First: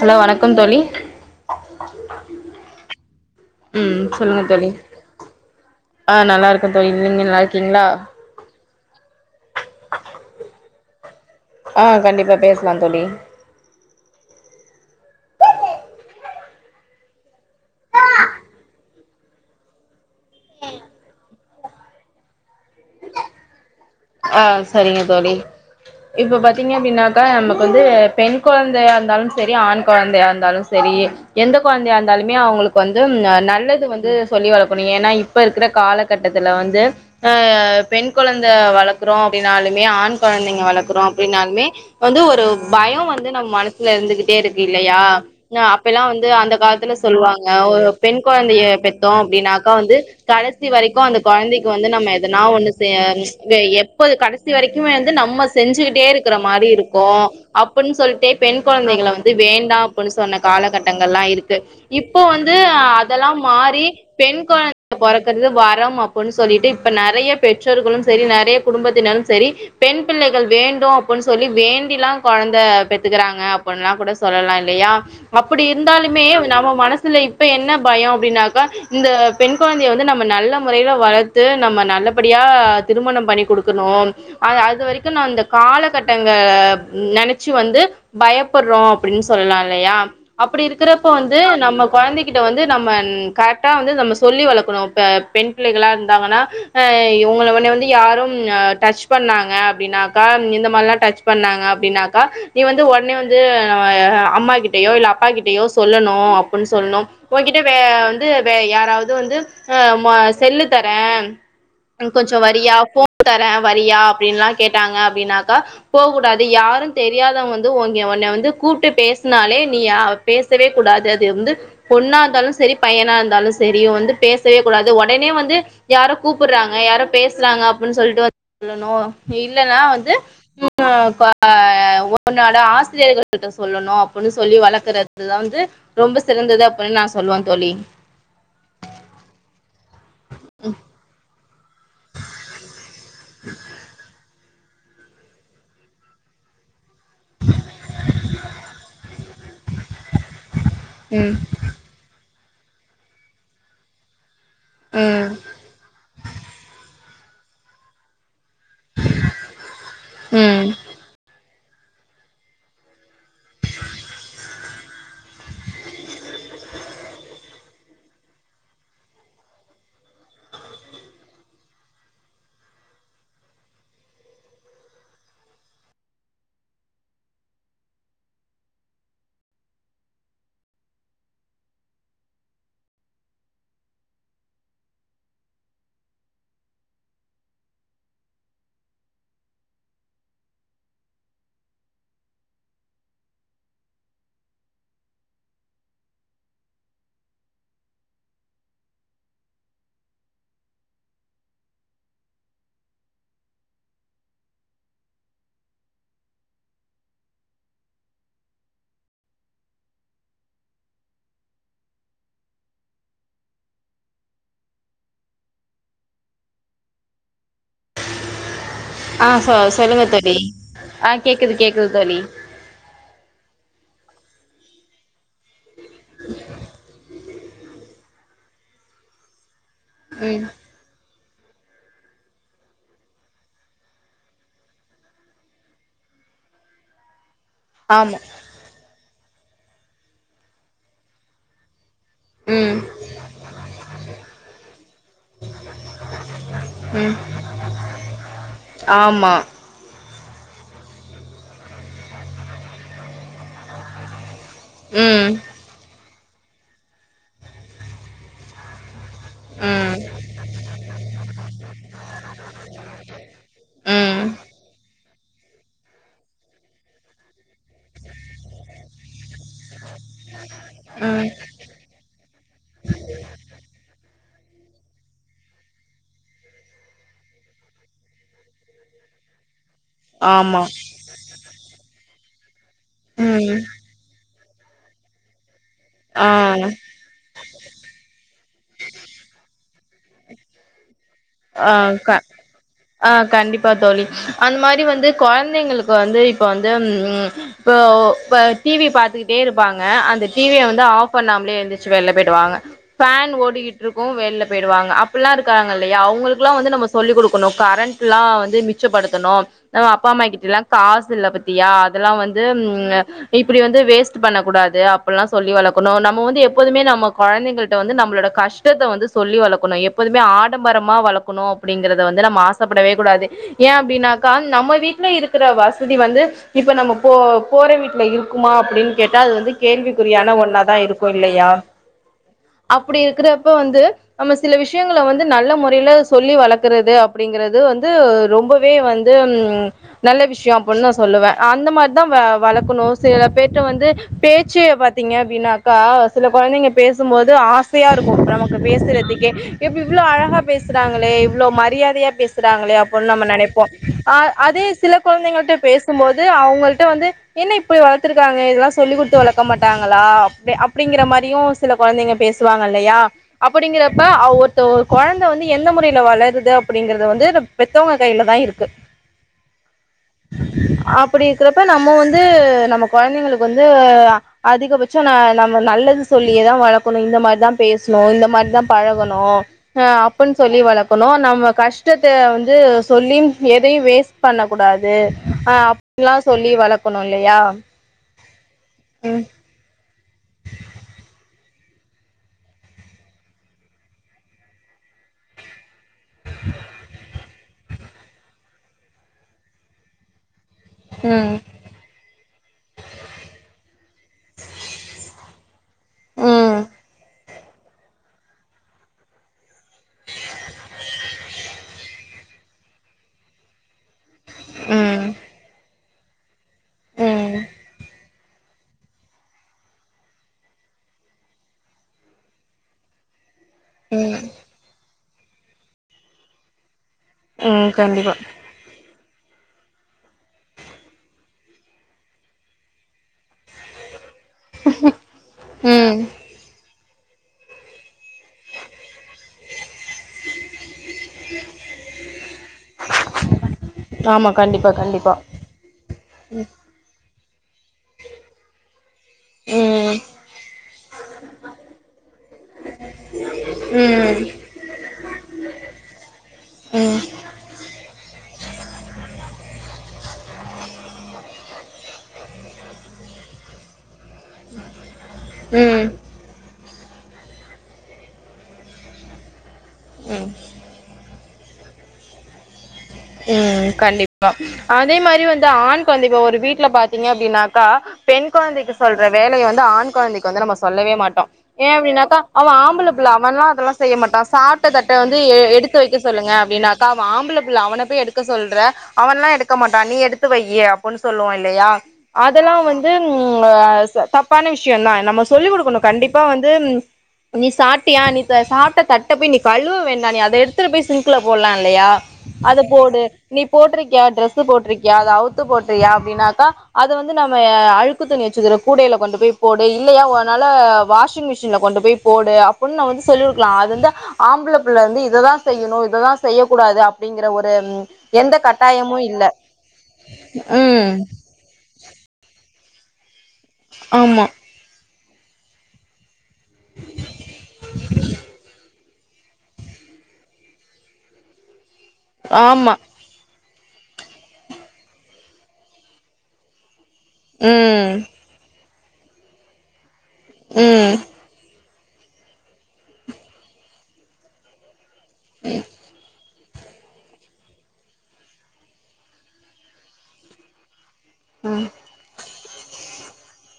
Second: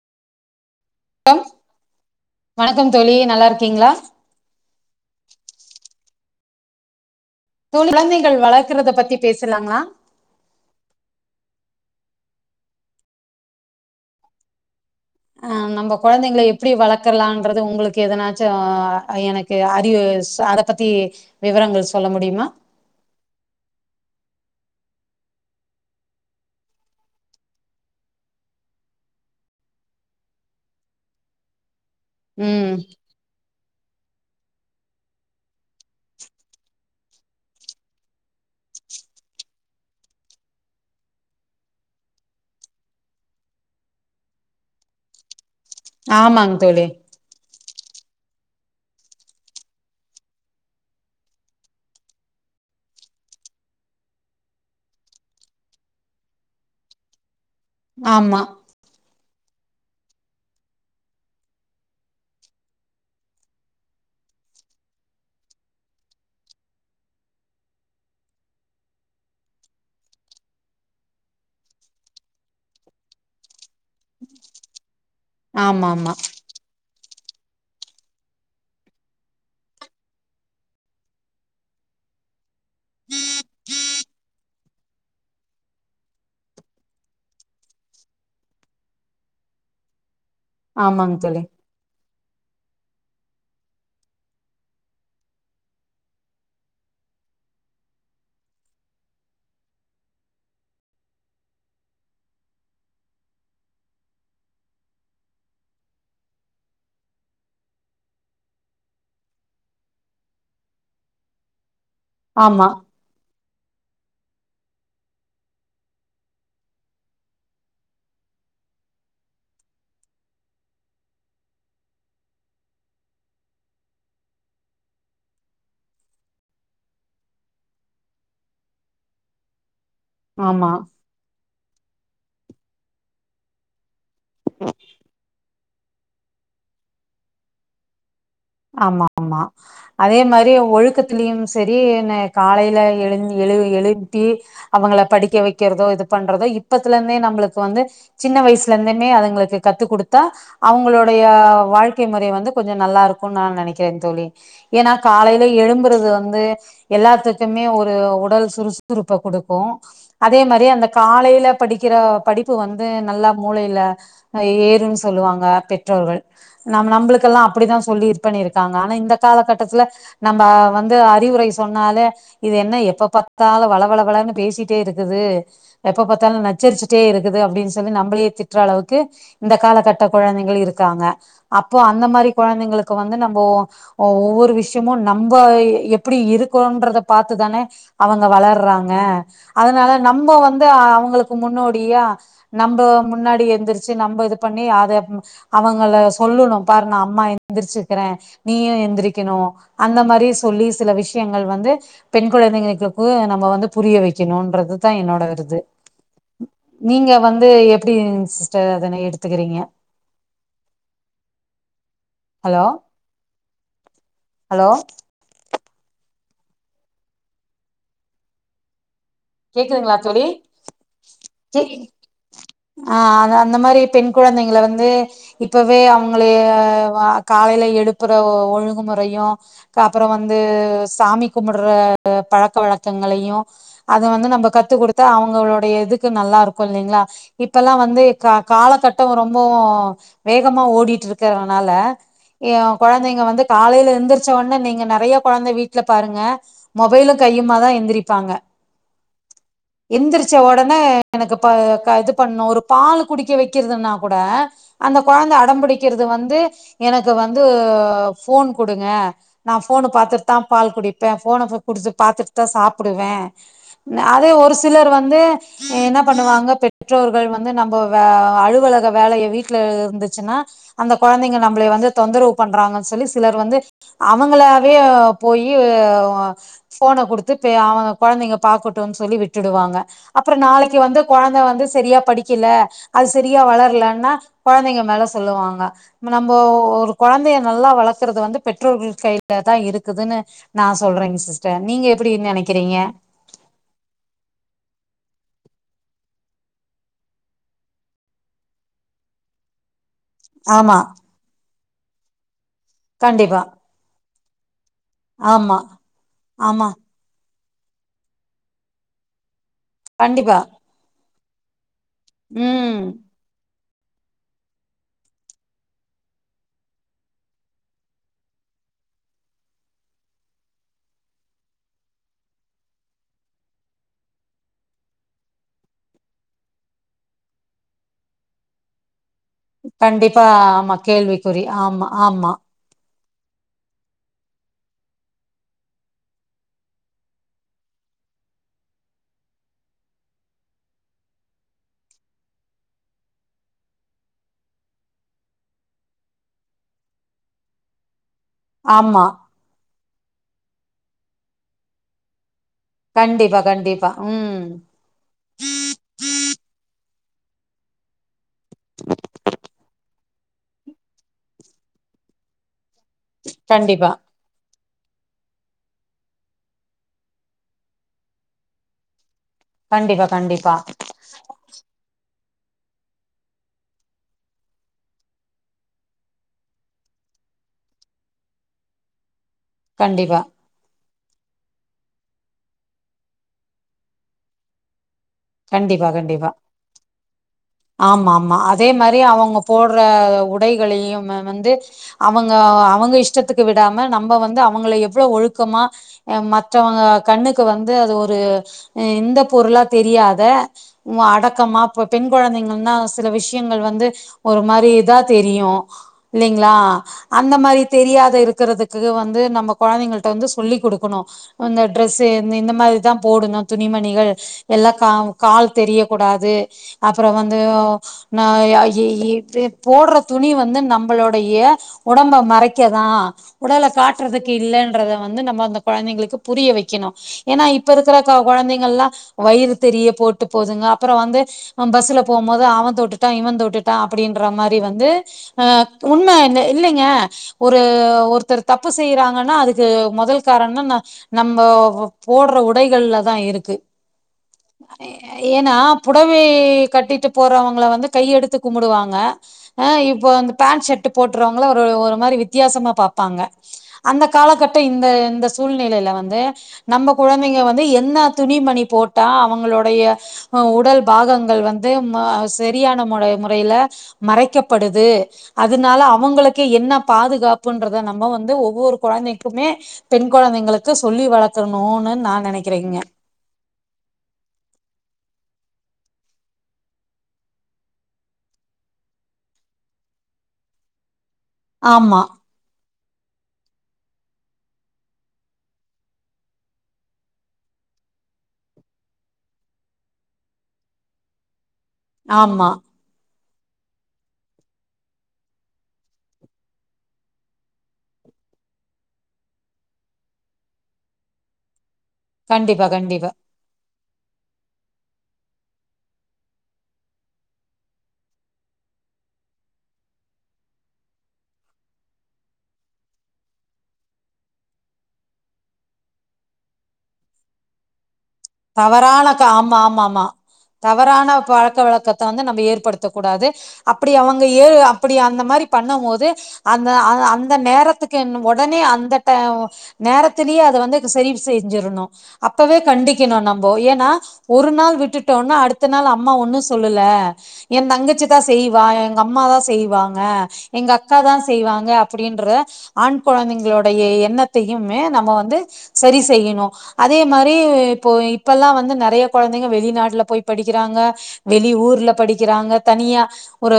hello வணக்கம் தோழி வணக்கம் தோழி நல்லா இருக்கீங்களா ம் சொல்லுங்க தோழி ஆஹ் நல்லா இருக்கோ தோழி நீங்க நல்லா இருக்கீங்களா ருக்கறத பத்தி பேசலாங்களா ஆ கண்டிப்பாக பேசலா தோழி ஆஹ் நம்ம கொழந்தைங்கள எப்டி வளக்கலான்றது உங்களுக்கு எதனாச்சு எனக்கு அறிவு அத பத்தி விவரங்கள் சொல்ல முடியுமா ஆஹ் செரிங்க தோழி இப்ப பாத்தீங்க அப்டின்னாக்கா நமக்கு வந்து பெண் கொழந்தையா இருந்தாலும் செரி ஆண் கொழந்தையா இருந்தாலும் செரி ரி எந்த கொழந்தையா இருந்தாலுமே உம் அவங்களுக்கு வந்து நல்லது வந் து சொல்லி வளக்கணு ஏன்னா இப்ப இருக்கிற காலகட்டத்துல வந்து‌ அ பெண் கொழந்த வளக் க்றோ அப்டின்னாலுமே ஆண் கொழந்தைங்க வளக்றோ அப்டின்னாலுமே வந்து ஒரு பயோ வந்து நம்ம மனசல இரு இருந்துகிட்டே இருக்கு இல்லையா அப்பெல்லா வந்து அந்த ஆமாங்க தோழி காலத்துல சொல்லுவாங்க ஒரு பெண் கொழந்தைய பெத்தோ அப்டின்னாக்கா வந்து கடைசி வரைக்கு அந்த கொழந்தைக்கு வந்து நம்ம எதனா ஒண்ணு செய அ ரிஸ்க்தே எப்போது கடைசி வரைக்குமே வந்து நம்ம செஞ்சுகிட்டே இருக்கற மாறி இருக்கு அப்டின்னு சொல்டே ஆமா பெண் கொழந்தைகள வந்து அது வேண்டா அப்டின்னு சொன்ன காலகட்டங்கள்லா இருக்கு இப்ப வந்து அதெல்லா மாறி பெ பெண் கொழந்தை பொறக்கறது வரம் அப்டின்னு சொல்லிட்டு இப்ப நெறைய பெற்றோர்களு செரி நெறைய குடும்பத்தினரும் செரி பெண் பிள்ளைகள் வேண்டு அப்டின்னு சொல்லி வேண்டில்லா கொழந்த பெத்துக்கறாங்க [unintelligible] கூட சொல்லலா இல்லையா அப்டி ஆமா ஆமா இருந்தாலுமே நம்ம மனசு சுல இப்ப என்ன பயோ அப்டின்னாக்கா இந்த பெண் கொழந்தைய வந்து நம்ம நல்ல முறையில வளத்து நம்ம நல் ல்லபடியா திருமணம் பண்ணி குடுக் க்குணு அது வரைக்கு நா இந்தக் காலகட்டங்க நெனைச்சு வந்து பயப்ப றோ அப்டின்னு சொல்லலா இல்லையா அப்டி இருக்குறப்ப ஆமாங்க வந்து தோழி நம்ம கொழந்தைக் கிட்ட வந்து நம்ம கரெக்டா வந்து நம்ம சொல்லி வளக்கணு பெண் பிள்ளைகளா இருந்தாங்கனா உங்கள உன்னைய வந்து யாரும் ம் டச் பண்ணாங்க அப்டினாக்கா இந்த மாரிலா டச் பண்ணாங்க அப்டினாக்கா நீ வந்து உடனே வந் து அம்மா கிட்டயோ இல்ல அப்பா கிட்டயோ சொல்லணு அப்டின்னு சொல்லணு உங்கிட்ட வே வந்து ட யாராவது வந்து அ மொ செல்லு தரே கொஞ்சோ ஆமா வரியா போன் தரே வரியா அப்டின்லா கேட்டாங்க அப்டின்னாக்கா போ கூடாது யாரு தெரியாதவங்க வந்து உங்க உன்ன வந்து கூப்ட்டு பேசுனாலே நீ பேசவே கூடாது அது வந்து பொண்ணா இருந்தாலு செரி பையனா இருந் தாலு செரி வந்து பேசவே கூடாது உடனே வந்து யாரோ கூப்டுறாங்க யாரோ பேசுறாங்க அப் ப்னு சொல்லிட்டு வந்துறனு இல்லனா வந்து ஆமா ம் உன்னாட ஆசிரியர்கள் கிட்ட சொல்லணு அப்டின்னு சொல்லி வளக்குறதுத வந்து ரொம்ப சிறந்தது அப்டின்னு நா சொல்லுவே தோழி ஆமா ஆமா அதே மாரி ஒழுக்கத்திலேயும் செரி என்ன காலைல எழுந் எழு எழுப்பி அவுங்கள படிக்க வைக்கிறதோ இது பண்றதோ இப் இப்பத்துல இருந்தே நம்முளுக்கு வந்து சின்ன வயசுல இருந்துமே அதுங்குளுக்கு கத்துக் கொடுத்தா அவுங்களுடைய ம் வாழ்க்கை முறை வந்து கொஞ்ஜோ நல்லா இருக்கும் தா நெனைக்கிறேன் தோழி ஏனா ம் காலைல எழும்புறதுலருந்து எல்லாத்துக்குமே ஒரு உடல் சுறுசுறுப்ப குடுக்கும் அதே மாரி ம் அந்த காலைல படிக்கிற படிப்பு வந்து நல்லா மூளையில ஏறுனு‌ சொல்லுவாங்க பெற்றோர்கள் நாம நம்புளுகெல்லாம் அப்டி தான் சொல்லி இது பண்ணிருக்காங்க ஆனா இந்தக் காலகட்டத்தில நம்ம வந்து அறிவுரை சொன்னாலே இது என்ன எப்ப பாத்தாலும் வளவளனு பேசிட்டே இருக்குது எப்ப பாத்தாலும் நச்சரிச்சிட்டே இருக்குது அப்டின்னு சொல்லி நம்பளயே திற்ற அளவுக்கு இந்தக் காலகட்ட குழந்தைகள் இருக்காங்க அப்போ அந்த மாரி கொழந்தைகளுக்கு வந்து நம்போ ஒவ்வொரு விஷயமும் நம்போ எப்டி இருக்கோன்றத பாத்துதானே அவுங்க வளர்றாங்க அதனால நம்ம வந்து அவங்குளுக்கு முன்னோடியா நம்ப முன்னாடி எந்துரிச்சு நம்ப இது பண்ணி அத அவுங்கள சொல்லுணும் பாரு அம்மா எந்திரிச்சுக்ற நீயும் எந்திரிக்கணும் அந்த மாரியே சொல்லி சில விஷயங்கள் வந்து பெண் கொழ ந்தைகளுக்கு நம்ப வந்து புரிய வைக்கணுன்றது தான் என்னோட இது நீங்க வந்து எப்டிங் சிஸ்டர் அதனை எடுத்துக்குறீங்க ஹலோ ஹலோ ஆ சொ சொல்லுங்க தோழி ஆ கேக்குது கேக்குது தோழி ஆ அந்த மாரி பெண் கொழந்தைங்கள்ளருந்தே இப்பவே அவுங்களய காலையில எழுப்புற ஒழுங்குமுறையும் அப்றோ வந்து ம் சாமி கும்புடுற பழக்க வழக்கங்களையும் அத வந்து நம்ப கத்துக் கொடுத்தா அவுங்களுடைய இதுக்கு நல்லா இருக்கும் இல்லிங்களா இப்பெல்லாம் வந்து ஆமா கா காலகட்டம் ரொம்பவும் வேகமா ஓடிட்டு இருக்குறனால ஏ ம் கொழந்தைங்க வந்து காலைல எந்திருச்ச உடனே நீங்கள் நொறையா குழந்தை வீட்ல பாருங்க மொபைல ம் கையுமா தான் எந்திரிப்பாங்க ஆமா எந்திரிச்ச உடனே எனக்கு இப்ப இது பண்ணணும் ஒரு பால் குடிக்க வைக்கிறதுன்னா கூட அந்த ம் கொழந்தை அடம்பிடிக்கிறது வந்து எனக்கு வந்து ஃபோன் குடுங்க நான் ஃபோனு ம் பாத்துட்டு தான் பால் குடிப்பேன் ஃபோன குடுத்து பாத்துட்டு தான் சாப்பிடுவேன் ம் அதே ஒரு சில ர் வந்து என்ன பண்ணுவாங்க பெற்றோர்கள் வந்து நம்போ அலுவலக வேலையை வீட்டு ல இருந்துச்சுன்னா அந்தக் ம் கொழந்தைங்க நம்மளை வந்து தொந்தரவு பண்றாங்க சொல்லி சிலர் வந்து அவ அவுங்களாவே போயி ஃபோன குடுத்து அவேங்க கொழந்தைங்க பாக்கட்டும்னு சொல்லி விட்டுடுவாங்க அப்புறம் ஆமா நாளைக்கு வந்து கொழந்த வந்து சரியா படிக்கல அது சரியா ம் வளரலன்னா கொழந்தைங்க மேல சொல்லுவாங்க ஆ நம்ப ஒரு கொழந்தைய நல்லா வளக்கறது வந்து பெற்றோர்கள் கையில தான் இருக் ருக்குதுன்னு நான் சொல்றேங்க சிஸ்டர் ஆ நீங்க எப்டி க நெனக்கிறீங்க ஆ கண்டிப்பா தோழி அந்த மாதிரி வந்து கொழந்தைங்களுக்கு வந்து இப்ப வந்து இப்ப டி வி பாத்துக்கிட்டே இருப்பாங் க அந்த டி விய ஆமா வந்து ஆஃப் பண்ணாமலே எந்துச்சு வெளில போயிடு வாங்க ஃபான் கண்டிப்பா ஓடிக்கிட்டுருக்கும் வெளில பேய்டுவாங்க அப்டில்லாம் ஆமா இருக்காங்கல்லையா அவங்களுக்குல்லாம் ஆமா வந்து நம்ப சொல்லி குடுக் டுக்கணும் கரண்ட்ல்லாம் வந்து மிச்சப்படுத்தணும் நம்ம அப்பா அம்மா கண்டிப்பா கிட்டல்லாம் காசு இல்ல பாத்தியா இதெல்லாம் வந்து ம் இப் இப்டி வந்து வேஸ்ட் பண்ணக்கூடாது அப்டில்லாம் சொல்லி வளக்கணும் நம்ம வந்து எப்போதுமே நம்ம கொழந்தைகள்ட்ட வந்து நம்மளோட கஷ் ஷ்டத்த வந்து சொல்லி வளக்கணும் எப்போதுமே ஆடம்பரம் மா வளக்கணும் அப்பிடிங்கிறத வந்து நம்ம ஆசப்படவே கூடாது ஏன் அப்பிடினாக்க நம்ம வீட்டுல இருக்கிற வச தி வந்து இப்ப நம்ம போ போற வீட்டுல இருக்குமா அப்பிடின் னு கேட்டா அது வந்து கண்டிப்பா கேள்விக்குறியான ஒன்னா ஆமா தான் இருக்கும் கேள்விக்குறி இல்லையா ஆமா ஆமா அப் ப்பிடி இருக்கிறப்ப வந்து நம்ம சில விஷயங்கள வந்து நல்ல மொற இப்டிலா சொல்லி வளக்குறது அப்பிடிங்கிறது வந்து ரொம்பவே வந்து நல்ல விஷயம் அப்ப டி ன்னு நா சொல்லுவேன் அந்த மாதிரி தா வளக்கணும் சில பேர்ட்ட வந்து பேச்சே பாத்தீங்க அப்பிடின்னாக்கா கா சில கொழந்தைங்க பேசும்போது ஆசையா இருக்கும் நமக்கு ஆமா பேசுறதுக்கே இவ்ளோ அழகா பேசுறாங்களே இவ்ளோ மரியாதையா பேசு றாங்களே அப்டின்னு நம்ம கண்டிப்பா நெனப்போம் கண்டிப்பா ம் அதே சில கொழந்தைங்கள்ட்ட பேசும்போது அவங்கள்ட்ட வந்து என்ன இப்பிடி வளத்திருக்காங்க இதெல்லாம் சொல்லிக் குடுத்து வளக்க மாட்டாங்களா அப்பிடிங்கிற மாதிரியும் சில கொழந்தைங்க பேசுவாங்க இல்லையா கண்டிப்பா அப்படிங்கிறப்ப அவ ஒத்த ஒரு கொழந்த ந்ந வந்து எந்த முறையில வளருது அப்படிங்கிறது வந்து பெத்தவுங்க கையில தான் இருக்கு கண்டிப்பா கண்டிப்பா அப்டி இருக்கிறப்ப நம்ம வந்து நம்ம கொழந்தைங்களுக்கு வந்து அதிகபட்சம் ந நம்ம நல்லது சொல்லியேதான் வளக்கணும் இந்த மாதிரி தான் பேச் பேசனு இந்த மாதிரி தான் பழகணு கண்டிப்பா அப்பிடின்னு சொல்லி வளக் க்கனும் நம்ம கஷ்டத்த வந்து சொல்லி எதையும் வேஸ்ட் பண்ணக்கூடாது அஹ் கண்டிப்பா அப்டில்லா கண்டிப்பா சொல்லி வளக்கணும் இல்லையா ஆமா ஆமா அதே மாதிரி ம் அவுங்க போட்ற உடைகளையுமே வந்து அவுங்க அவுங்க இஷ்டத்துக்கு விடாம நம்ப வந்து அவுங்கள எவ்ளோ ஒழுக்கமா அ மத்தவங்க கண்ணுக்கு வந்து அது ஒரு இந்த பொருளா தெரியாத ம் அடக்கமா பொ பெண் கொழந்தைங்கன்னா சில விஷயங்கள் வந்து ஒரு மாரி இதா தெரியும் க்கும் இல்லைங்களா ம் அந்த மாரி தெரியாத இருக்கிறதுக்கு வந்து நம்ம கொழந்தைங்கள்ட்ட வந்து சொல்லி் குடுக்கணும் இந்த ட்ரெஸ்ஸு இந்த மாரிதான் போடணும் துணிமணிகள் எல்லாம் ம் கா தெரியக் கூடாது அப்புறம் வந்து ம் நா ய இய் ஹ போடுற துணி வந்து நம்மளுடைய உடம்ப மறைக்கதான் உடலக் ம் காட்டுறதுக்கு இல்லைன்றத வந்து நம்ம அந்த கொழந்தைங்களுக்குப் புரிய வைக்கணும் ஏன்னா இப்ப ம் இருக்கிற கண்டிப்பா க கொழந்தைங்கள் எல்லாம் வயிறு தெரியு போட்டு போதுங்க அப்புறம் வந்து பஸ்ல போகும் போது அவன் தொட்டுட்டான் இவன் தொட்டுட்டான் அப்பிடின்ற மாதிரி வந்து அ ம் உண்ம இ இல்லங்க ஒரு ஒரு ஒருத்தர் தப்பு செய்றாங்கன்னா அதுக்கு மொதல் காரண நம்ம போடுற உடைகள்லதான் இருக்கு ஆமா கண்டிப்பா கண்டிப்பா ஏன்னா புடவை கட்டிட்டு போறவுங் கள வந்து கையெடுத்து கும்பிடுவாங்க அ ம் இப்ப வ பேண்ட் ஷர்ட் போட்டுறவுங்கள ஒரு மாதிரி வித்தியாச மா பாப்பாங்க அந்த ம் காலகட்ட இந்த இந்த சூழ்நிலையில வந்து நம்ம ம் கொழந்தைங்க வந்து என்ன துணிமணி போட்டா அவுங்களுடைய அ உடல் பாகங்கள் வந்து அ சரியான முற முறையில மறைக்கப்படுது அதனால ம் அவுங்களுக்கு என்ன பாதுகாப்புன்றத நம்ம வந்து ஒவ்வொரு கொழந்தைக்குமே பெண் கொழந்தைங்களுக்கு சொல்லி வளக் கனூன்னு நா நெனக்கிறேங்க உம் கண்டிப்பா அதே மாரி வந்து ஆண் கொழந்த இப்ப ஒரு வீட்ல பாத்தீங்க அப்டினாக்கா பெண் கொழந்தைக்கு சொல்ற வேலைய வந்து ஆண் கொழந்தைக்கு வந்து நம்ம சொல்லவே மாட்டோ ஏன் ஆமா அப்டினாக்கா அவே ஆம்பள புள்ள அவன்லா அதெல்லா செய்ய மாட்டான் சாப்ட்ட தட்ட வந்து எ எடுத்து வைக்க சொல்லுங்க அப்டினாக்க அவே ஆம்பள பிள்ள அவன போய் எடுக்க சொல்றே அவன்லா எடுக்க மாட்டா நீ எடுத்து வையி அப்டின்னு சொல்லுவோ இல்லையா ஆமா அதெல்லா வந்து உம் அஹ் ச தப்பான விஷயம் தா நம்ம சொல்லிக் கொடுக்கணு கண்டிப்பா வந்து நீ சாப்ட்டியா நீ சாப்ட தட்ட போய் நீ கழுவ வேண்டாம் நீ அத எடுத்துட்டு போய் சிங்க்கல போடலால இல்லையா அது கண்டிப்பா போடு கண்டிப்பா நீ போட்ரு கியா டிரெஸ்ஸூ போட்டிருக்கியா அத அவுத்து போட்டிருக்கியா அப்டினாக்கா அது வந்து நம்ம அழுக்கு துணி வச்சுக்கிற கூடையி ல கொண்டு போய் போடு இல்லையா உன்னால வாஷிங் மிஷின்ல கொண்டு போய் போடு அப்டின்னு நம்ம வந்து சொல்லி குடுக்கலா அது வந்து ஆம்பளப்புள்ள வந்து இதுதா செய்யணு இதுதா செய்யக்கூடாது அப்டிங்கிற ஒரு எந்த கட்டாயமு தவறானாக்க இல்ல ஆமா ஆமா ஆமா ம் தவறான பழக்க வழக்கத்த வந்து நம்ம ஏற்படுத் த்தக் கூடாது அப்டி அவுங்க ஆமா ஏ அப்டி அந்த மாரி பண்ணும் போது அந்த அது அந்த நேரத்துக்கு என்னு உடனே அந்த த நேரத்திலயே அத வந்து சரி செஞ்சிறணு அப்பவே ஆமா கண்டிப் நம்போ ஏன்னா ஒரு நாள் விட்டுட்டோன்னா அடுத்த நாள் அம்மா ஒன்னு சொல்லல என் ம் தங்கச்சி தா செய்வா எங்க அம்மா தா செய்வாங்க எங்க ம் அக்கா தா செய்வாங்க அப் அப்டின்ற ஆண் கொழந்தைங்களுடைய எண்ணத்தையுமே நம்ம வந்து சரி செய்யணு அதே மாரி இப்போ இப்பெல்லா வந்து நெறைய கொழந்தைங்க வெளிநாட்ல போய் படிக்கிறாங்க வெளி ஊர்ல படிக்கிறாங்க தனியா ஒரு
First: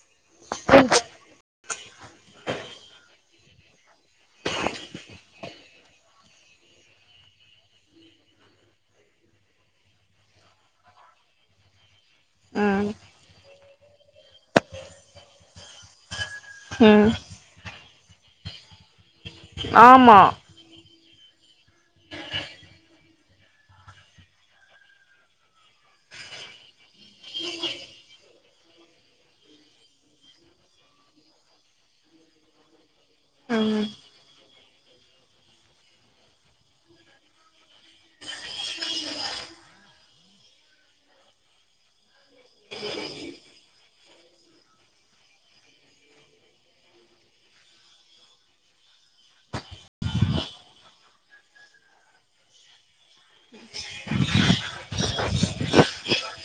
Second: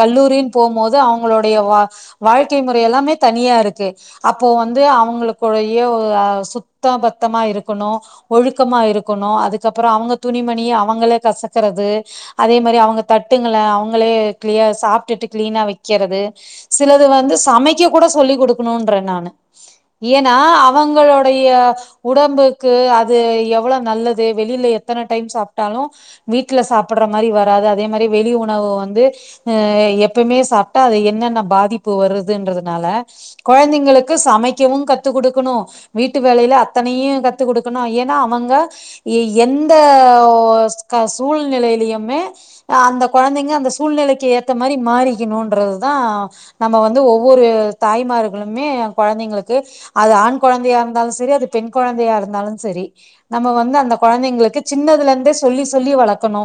கல்லூரின்னு போம்மோது அவங்களுடைய வா வாழ்க்கை முறை எல்லாமே தனியா இருக்கு அப்போ வந்து அவங்களுக்குடையே அ சுத்த பத்தமா இருக்கணு ஒழுக்கமா இருக்கணு அதுக்கப்புறோ அவங்க துணிமணி அவங்களே கசக்கறது அதே மாரி ம் அவங்க தட்டுங்கள அவங்களே கிளிய சாப்ட்டுட்டு கிளீனா வக்கிறது சிலது ம் வந்து சமைக்கக் கூட சொல்லிக் கொடுக்கணுன்றே நானு ஆமா ஏன்னா அவங்களோ டைய உடம்புக்கு அத் து எவ்ள நல்லது வெளில எத்தன டைம் சாப்ட்டாலு வீட்ல சாப் படுற மாரி வராது அதே மாரி வெளி ஒன் உணவு வந்து அ எப்பவுமே சாப்ட்டா அது என்னென்ன பாதிப்பு வருதுன்றதுனால ம் குழந்தைங்களுக்கு சமைக்கவு கத்துக்குடுக்கணு வீட்டு வேலையில அத்தனையு கத்து கொடுத் கனு ஏன்னா அவங்க எ எந்த ஒ க சூழ்நிலையிலயுமே அ அந்த கொழந்தைங்க அந்த சூழ்நிலைக் ஏத்த மாரி மாறிக்கணுன்றதுதா நம்ம வந்து ஒவ்வொரு தாய்மார்களுமே கொழந் தைங்களுக்கு அது ஆண் கொழந்தையா இருந்தாலு சரி அது பெண் குழந்தையா இருந்தாலு சரி நம்ம வந்து அந்த குழந்தைங்களுக்கு சின்னதுல இருந்தே சொல்லி சொல்லி வளக்கணு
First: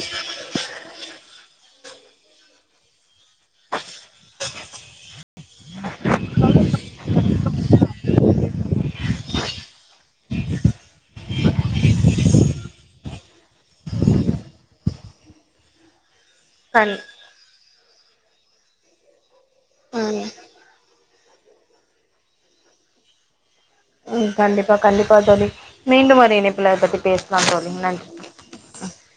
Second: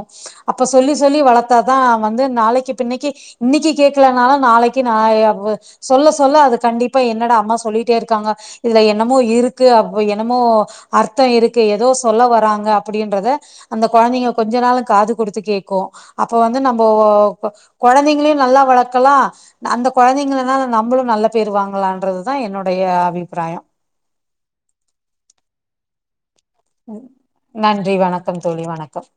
அப்ப சொல்லி சொல்லி வளத்தா தா வந்து நாளைக்கு பின்னைக்கு இன்னைக்கு கேட்க லனாலு நாளைக்கு நா அவ் சொல்ல சொல்ல அது கண்டிப்பா என்னடா அம்மா சொல்லிட்டே இருக்காங்க இதுல என் என்னமோ இருக்கு அப்ப என்னமோ அர்த்தோ இருக்கு எதோ சொல்ல வராங்க அப்டின்றத அந்த கொழந்தைங்க கொஞ்சனாலு காது குடுத்து கேட்கு அப்ப வந்து நம்ம கண் ஒ கொழந்தைங்களையு நல்லா வளக்கலா அந்த ம் கொழந்தைங்கள்னால நம்மளு நல்ல பேரு வாங்களான்றது தா என்னுடைய அபிப்பிராயோ ம் கண்டிப்பா கண்டிப்பா தோழி மீண்டும் ஒரு இணைப் நன்றி வணக்கம் தோழி வணக்கம்